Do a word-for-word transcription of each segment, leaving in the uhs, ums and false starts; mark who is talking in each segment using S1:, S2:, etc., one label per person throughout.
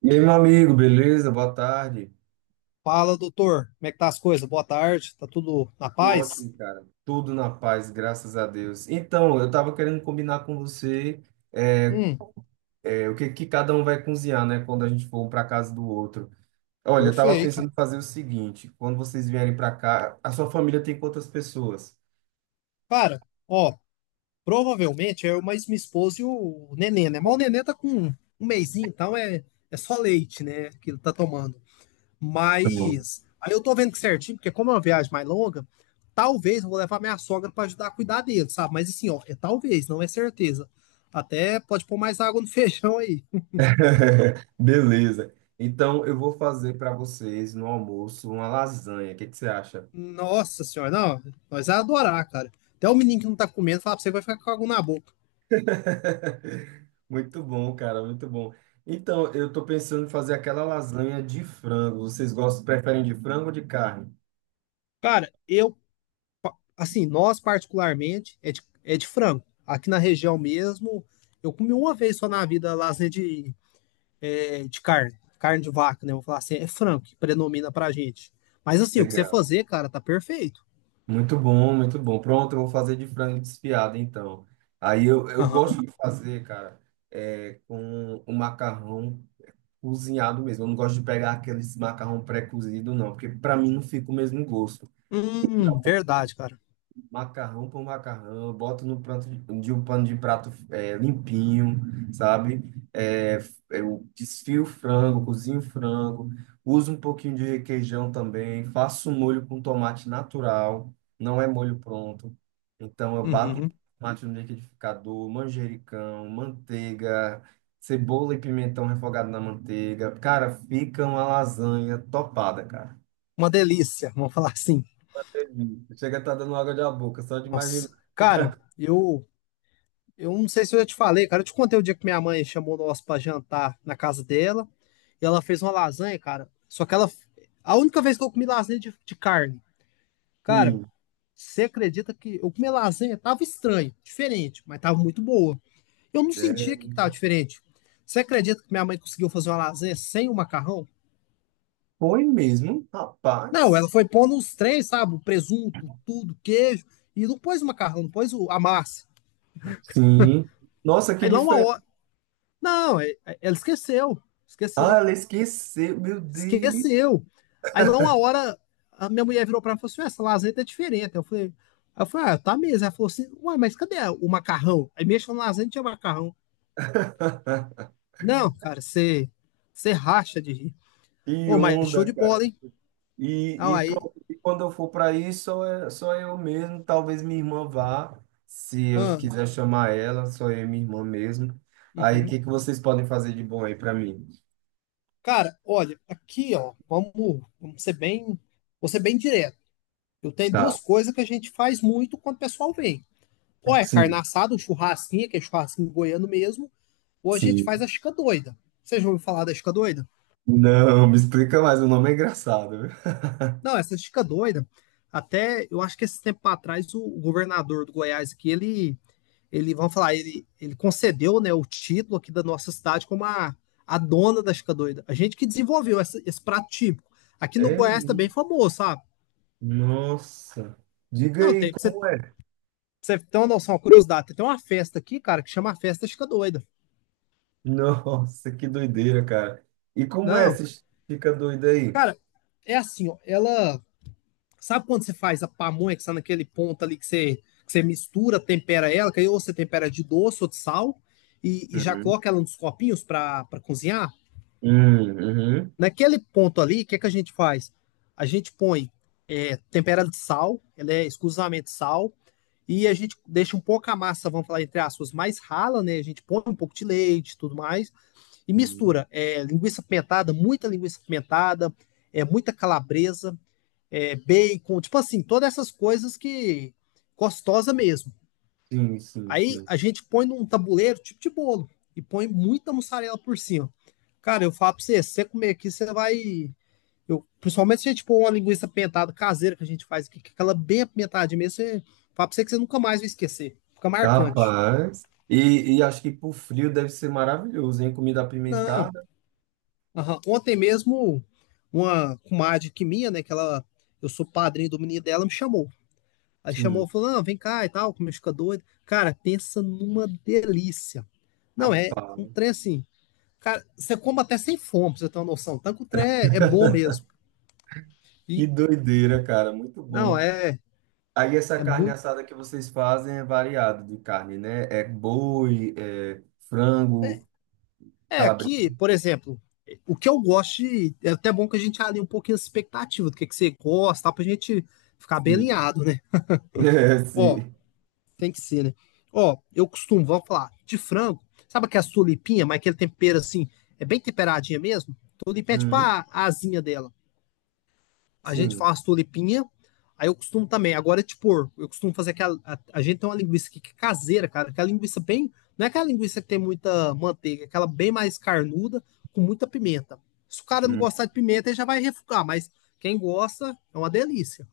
S1: E aí, meu amigo, beleza? Boa tarde.
S2: Fala, doutor. Como é que tá as coisas? Boa tarde. Tá tudo na
S1: Tudo
S2: paz?
S1: ótimo, cara. Tudo na paz, graças a Deus. Então, eu tava querendo combinar com você é,
S2: Hum,
S1: é, o que, que cada um vai cozinhar, né? Quando a gente for um para casa do outro. Olha, eu tava
S2: Perfeito.
S1: pensando em fazer o seguinte: quando vocês vierem para cá, a sua família tem quantas pessoas?
S2: Cara, ó, provavelmente é eu mais minha esposa e o nenê, né? Mas o nenê tá com um mesinho, então é, é só leite, né? Que ele tá tomando.
S1: Hum.
S2: Mas aí eu tô vendo que certinho, porque como é uma viagem mais longa, talvez eu vou levar minha sogra pra ajudar a cuidar dele, sabe? Mas assim, ó, é talvez, não é certeza. Até pode pôr mais água no feijão aí.
S1: Beleza. Então, eu vou fazer para vocês no almoço uma lasanha. O que, que você acha?
S2: Nossa senhora, não, nós vai adorar, cara. Até o menino que não tá comendo, fala pra você, que vai ficar com algo na boca.
S1: Muito bom, cara, muito bom. Então, eu tô pensando em fazer aquela lasanha de frango. Vocês gostam, preferem de frango ou de carne?
S2: Cara, eu, assim, nós particularmente, é de, é de frango. Aqui na região mesmo, eu comi uma vez só na vida lasanha de, é, de carne, carne de vaca, né? Vou falar assim, é frango que predomina pra gente. Mas assim, o que você
S1: Legal.
S2: fazer, cara, tá perfeito.
S1: Muito bom, muito bom. Pronto, eu vou fazer de frango desfiado, então. Aí eu, eu
S2: Aham.
S1: gosto de fazer, cara, é, com o macarrão cozinhado mesmo. Eu não gosto de pegar aqueles macarrão pré-cozido, não, porque para mim não fica o mesmo gosto.
S2: Hum, verdade, cara.
S1: Macarrão por macarrão, eu boto no pranto de, de um pano de prato é, limpinho, sabe? É, é, eu desfio o frango, cozinho o frango, uso um pouquinho de requeijão também, faço um molho com tomate natural, não é molho pronto. Então eu bato
S2: Uhum.
S1: tomate no liquidificador, manjericão, manteiga, cebola e pimentão refogado na manteiga. Cara, fica uma lasanha topada, cara.
S2: Uma delícia, vamos falar assim.
S1: Uma delícia. Chega a estar dando água da boca, só de imaginar.
S2: Nossa. Cara, eu Eu não sei se eu já te falei, cara. Eu te contei o dia que minha mãe chamou nós pra jantar na casa dela. E ela fez uma lasanha, cara. Só que ela. A única vez que eu comi lasanha de, de carne. Cara,
S1: Hum,
S2: você acredita que eu comi lasanha? Tava estranho, diferente, mas tava muito boa. Eu não
S1: é,
S2: sentia que tava diferente. Você acredita que minha mãe conseguiu fazer uma lasanha sem o macarrão?
S1: foi mesmo,
S2: Não,
S1: rapaz.
S2: ela foi pondo os três, sabe? O presunto, tudo, queijo. E não pôs o macarrão, não pôs o- a massa.
S1: Sim. Nossa, que
S2: Aí lá uma
S1: diferente.
S2: hora. Não, é- é- ela esqueceu.
S1: Ah,
S2: Esqueceu.
S1: ela esqueceu, meu Deus.
S2: Esqueceu. Aí lá uma hora a minha mulher virou para mim e falou assim: essa lasanha tá diferente. Eu falei, aí eu falei, ah, tá mesmo. Ela falou assim, ué, mas cadê o macarrão? Aí mexeu na lasanha e tinha macarrão. Não, cara, você você racha de rir.
S1: Que
S2: Ô, mas show
S1: onda,
S2: de bola,
S1: cara.
S2: hein?
S1: E,
S2: Ah,
S1: e
S2: aí.
S1: pronto, e quando eu for para aí, só, é- só eu mesmo. Talvez minha irmã vá, se eu
S2: Ah,
S1: quiser chamar ela, só eu e minha irmã mesmo. Aí, o
S2: uhum.
S1: que que vocês podem fazer de bom aí para mim?
S2: Cara, olha, aqui, ó, vamos, vamos ser bem, vou ser bem direto. Eu tenho
S1: Tá,
S2: duas coisas que a gente faz muito quando o pessoal vem. Ou é carne
S1: sim,
S2: assada, um churrasquinho, que é churrasquinho goiano mesmo. Hoje a gente faz a
S1: sim.
S2: Chica Doida. Vocês já ouviram falar da Chica Doida?
S1: Não, me explica mais, o nome é engraçado, viu?
S2: Não, essa Chica Doida, até eu acho que esse tempo atrás o governador do Goiás aqui, ele, ele vamos falar, ele, ele concedeu, né, o título aqui da nossa cidade como a, a dona da Chica Doida. A gente que desenvolveu essa, esse prato típico. Aqui no
S1: É,
S2: Goiás também
S1: mesmo?
S2: tá é famoso, sabe?
S1: Nossa. Diga
S2: Não,
S1: aí,
S2: tem, pra você, pra
S1: como é?
S2: você tem uma noção, uma curiosidade, tem uma festa aqui, cara, que chama a Festa Chica Doida.
S1: Nossa, que doideira, cara. E como é?
S2: Não,
S1: Você fica doido aí?
S2: cara, é assim, ó, ela sabe quando você faz a pamonha que está naquele ponto ali que você, que você mistura, tempera ela, que aí ou você tempera de doce ou de sal, e, e já
S1: Uhum,
S2: coloca ela nos copinhos para cozinhar?
S1: hum, uhum.
S2: Naquele ponto ali, o que, é que a gente faz? A gente põe é, tempera ela de sal, ela é exclusivamente sal, e a gente deixa um pouco a massa, vamos falar entre aspas, mais rala, né? A gente põe um pouco de leite e tudo mais, e
S1: Uhum.
S2: mistura é, linguiça pimentada, muita linguiça pimentada, é, muita calabresa, é, bacon, tipo assim, todas essas coisas que gostosa mesmo.
S1: Sim, sim,
S2: Aí
S1: sim.
S2: a gente põe num tabuleiro tipo de bolo e põe muita mussarela por cima. Cara, eu falo pra você, se você comer aqui, você vai. Eu, principalmente se a gente pôr uma linguiça pentada caseira que a gente faz aqui, que é aquela bem apimentada mesmo, você fala pra você que você nunca mais vai esquecer. Fica marcante.
S1: Rapaz. E, e acho que pro frio deve ser maravilhoso, hein? Comida
S2: Não.
S1: apimentada.
S2: Aham. Ontem mesmo, uma comadre que minha, né? Que ela, eu sou padrinho do menino dela, me chamou. Aí chamou,
S1: Sim.
S2: falou, não, vem cá e tal, como eu fica doido. Cara, pensa numa delícia. Não, é um
S1: Rapaz.
S2: trem assim. Cara, você come até sem fome, pra você ter uma noção. Tanto que o trem é, é bom mesmo.
S1: Que
S2: E,
S1: doideira, cara. Muito
S2: não,
S1: bom.
S2: é,
S1: Aí essa
S2: é
S1: carne
S2: muito.
S1: assada que vocês fazem é variado de carne, né? É boi, é
S2: É,
S1: frango,
S2: é
S1: calabresa.
S2: aqui, por exemplo, o que eu gosto, de- é até bom que a gente alinhe um pouquinho a expectativa do que, que você gosta, tal, pra gente ficar bem
S1: Sim.
S2: alinhado, né?
S1: É,
S2: Ó,
S1: sim.
S2: tem que ser, né? Ó, eu costumo, vamos falar, de frango, sabe aquelas tulipinha, mas aquele tempero assim, é bem temperadinha mesmo? Tulipinha é tipo
S1: Uhum.
S2: a, a asinha dela. A gente
S1: Sim.
S2: faz tulipinha, aí eu costumo também, agora é tipo, eu costumo fazer aquela, a, a gente tem uma linguiça aqui que é caseira, cara, aquela linguiça bem, não é aquela linguiça que tem muita manteiga, é aquela bem mais carnuda, com muita pimenta. Se o cara não gostar de pimenta, ele já vai refugar, mas quem gosta, é uma delícia.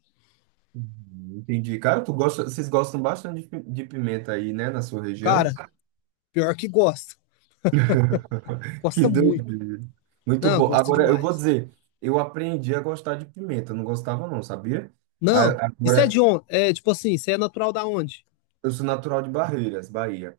S1: Hum, entendi. Cara, tu gosta, vocês gostam bastante de pi- de pimenta aí, né, na sua região?
S2: Cara, pior que gosta.
S1: Que
S2: Gosta muito.
S1: doideira. Muito
S2: Não,
S1: bom.
S2: gosta
S1: Agora, eu vou
S2: demais.
S1: dizer, eu aprendi a gostar de pimenta, não gostava não, sabia?
S2: Não,
S1: A-
S2: isso é de
S1: Agora,
S2: onde? É tipo assim, você é natural da onde?
S1: eu sou natural de Barreiras, Bahia.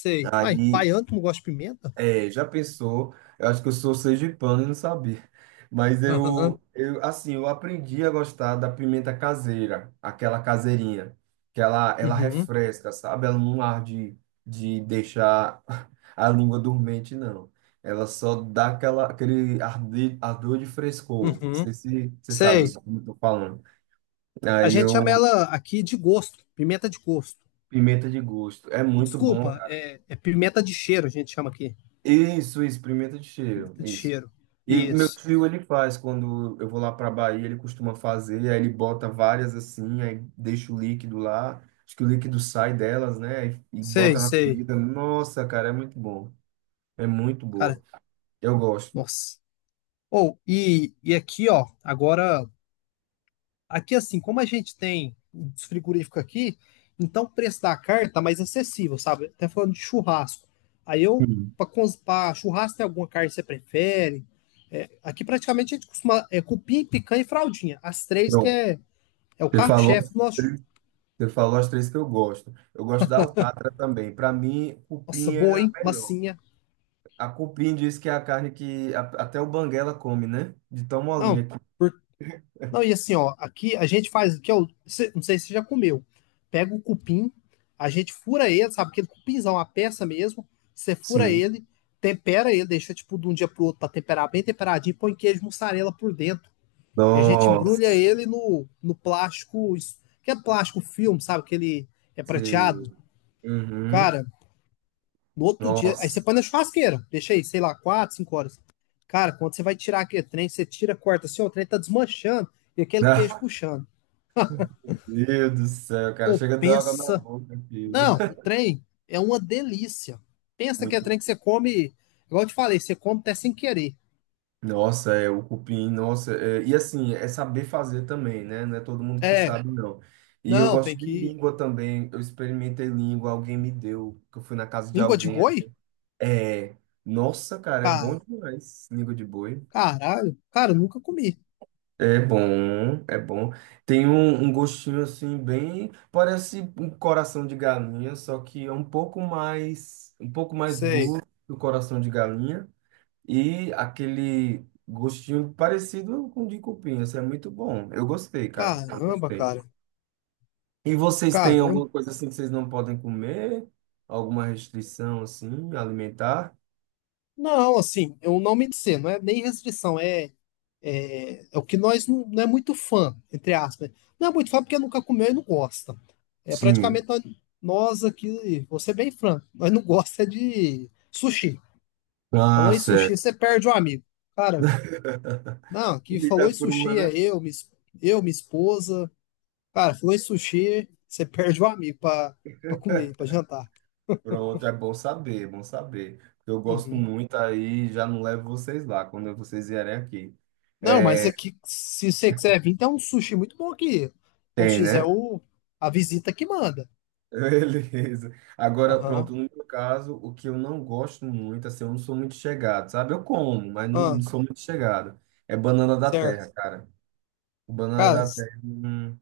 S2: Sei. Uai,
S1: Aí,
S2: baiano, tu não gosta de pimenta?
S1: é, já pensou? Eu acho que eu sou sergipano e não sabia. Mas eu,
S2: Aham,
S1: eu, assim, eu aprendi a gostar da pimenta caseira, aquela caseirinha, que ela, ela
S2: uhum,
S1: refresca, sabe? Ela não arde de deixar a língua dormente, não. Ela só dá aquela, aquele arde, ardor de frescor. Não
S2: uhum.
S1: sei se você sabe o
S2: Sei.
S1: que eu tô falando.
S2: A
S1: Aí
S2: gente chama
S1: eu,
S2: ela aqui de gosto, pimenta de gosto.
S1: pimenta de gosto. É muito bom.
S2: Desculpa, é, é pimenta de cheiro, a gente chama aqui.
S1: Isso, isso, pimenta de cheiro,
S2: Pimenta de
S1: isso.
S2: cheiro.
S1: E meu
S2: Isso.
S1: tio, ele faz, quando eu vou lá para Bahia, ele costuma fazer, aí ele bota várias assim, aí deixa o líquido lá, acho que o líquido sai delas, né, e, e
S2: Sei,
S1: bota na
S2: sei.
S1: comida. Nossa, cara, é muito bom, é muito
S2: Cara,
S1: boa, eu gosto.
S2: nossa. Ou, e, e aqui, ó, agora. Aqui, assim, como a gente tem os frigoríficos aqui, então o preço da carne tá mais acessível, sabe? Até falando de churrasco. Aí eu,
S1: Hum.
S2: Para churrasco, tem alguma carne que você prefere? É, aqui praticamente a gente costuma é, cupim, picanha e fraldinha. As três que
S1: Pronto,
S2: é, é o
S1: você falou,
S2: carro-chefe
S1: as
S2: do nosso.
S1: três- você falou as três que eu gosto. Eu gosto da alcatra também, para mim,
S2: Nossa,
S1: cupim é
S2: boa,
S1: a
S2: hein?
S1: melhor.
S2: Massinha.
S1: A cupim diz que é a carne que a- até o banguela come, né, de tão
S2: Não,
S1: molinha que...
S2: por não, e assim, ó, aqui a gente faz, o que é o, cê- não sei se você já comeu. Pega o cupim, a gente fura ele, sabe? Aquele cupinzão, a peça mesmo. Você fura
S1: Sim.
S2: ele, tempera ele, deixa tipo de um dia pro outro pra temperar bem temperadinho, põe queijo mussarela por dentro. E a gente embrulha
S1: Nossa.
S2: ele no, no plástico, isso- que é plástico filme, sabe? Que ele é prateado.
S1: Sei. Uhum.
S2: Cara, no outro dia, aí você
S1: Nossa.
S2: põe na churrasqueira, deixa aí, sei lá, quatro, cinco horas. Cara, quando você vai tirar aquele trem, você tira, corta assim, ó, o trem tá desmanchando e aquele queijo puxando.
S1: Meu Deus do céu, cara.
S2: Ou
S1: Chega a dar água na
S2: pensa.
S1: boca, filho.
S2: Não, trem é uma delícia. Pensa que é
S1: Muito.
S2: trem que você come, igual eu te falei, você come até sem querer.
S1: Nossa, é o cupim, nossa. É, e assim, é saber fazer também, né? Não é todo mundo que
S2: É,
S1: sabe, não. E eu
S2: não, tem
S1: gosto de
S2: que.
S1: língua também. Eu experimentei língua, alguém me deu, que eu fui na casa de
S2: Língua de
S1: alguém.
S2: boi?
S1: É. Nossa, cara, é
S2: Ah,
S1: bom demais. Língua de boi.
S2: caralho, cara, eu nunca comi.
S1: É bom, é bom. Tem um, um gostinho assim bem, parece um coração de galinha, só que é um pouco mais, um pouco mais
S2: Sei.
S1: duro que o coração de galinha e aquele gostinho parecido com o de cupim. Isso é muito bom. Eu gostei, cara. Eu
S2: Caramba,
S1: gostei.
S2: cara.
S1: E vocês têm
S2: Caramba.
S1: alguma coisa assim que vocês não podem comer? Alguma restrição assim alimentar?
S2: Não, assim, eu não me dizer, não é nem restrição, é, é, é o que nós não, não é muito fã, entre aspas. Não é muito fã porque nunca comeu e não gosta. É
S1: Sim.
S2: praticamente nós, nós aqui, vou ser bem franco, nós não gosta de sushi. Falou
S1: Ah,
S2: em sushi,
S1: certo.
S2: você perde um amigo. Cara, não, que
S1: Comida
S2: falou em
S1: crua,
S2: sushi é
S1: né?
S2: eu, minha, es- eu, minha esposa. Cara, falou em sushi, você perde um amigo pra, pra comer, pra jantar.
S1: Pronto, é bom saber, é bom saber. Eu gosto
S2: Uhum.
S1: muito aí, já não levo vocês lá quando vocês vierem aqui.
S2: Não, mas
S1: É,
S2: aqui, se você quiser vir, tem um sushi muito bom aqui. Quando
S1: tem,
S2: fizer
S1: né?
S2: o, a visita que manda.
S1: Beleza. Agora,
S2: Aham.
S1: pronto, no meu caso, o que eu não gosto muito, assim, eu não sou muito chegado, sabe? Eu como, mas não
S2: Ah,
S1: não sou muito chegado. É banana da
S2: certo.
S1: terra, cara. Banana
S2: Cara,
S1: da terra, não,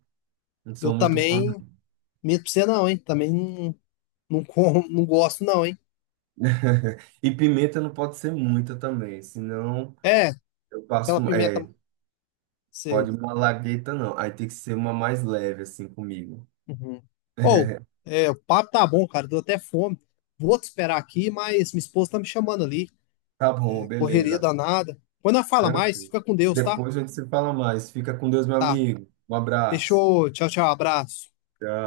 S1: não sou
S2: eu
S1: muito fã.
S2: também.
S1: Não.
S2: Medo pra você não, hein? Também não, não, como, não gosto, não, hein?
S1: E pimenta não pode ser muita também, senão
S2: É,
S1: eu passo.
S2: aquela pimenta.
S1: É, pode
S2: Sei.
S1: uma lagueta, não. Aí tem que ser uma mais leve, assim, comigo.
S2: Uhum. Ou, é, o papo tá bom, cara. Deu até fome. Vou te esperar aqui, mas minha esposa tá me chamando ali.
S1: Tá bom,
S2: É correria
S1: beleza.
S2: danada. Quando ela fala mais,
S1: Tranquilo.
S2: fica com Deus, tá?
S1: Depois a gente se fala mais. Fica com Deus, meu
S2: Tá.
S1: amigo. Um abraço.
S2: Fechou. Tchau, tchau. Abraço.
S1: Tchau.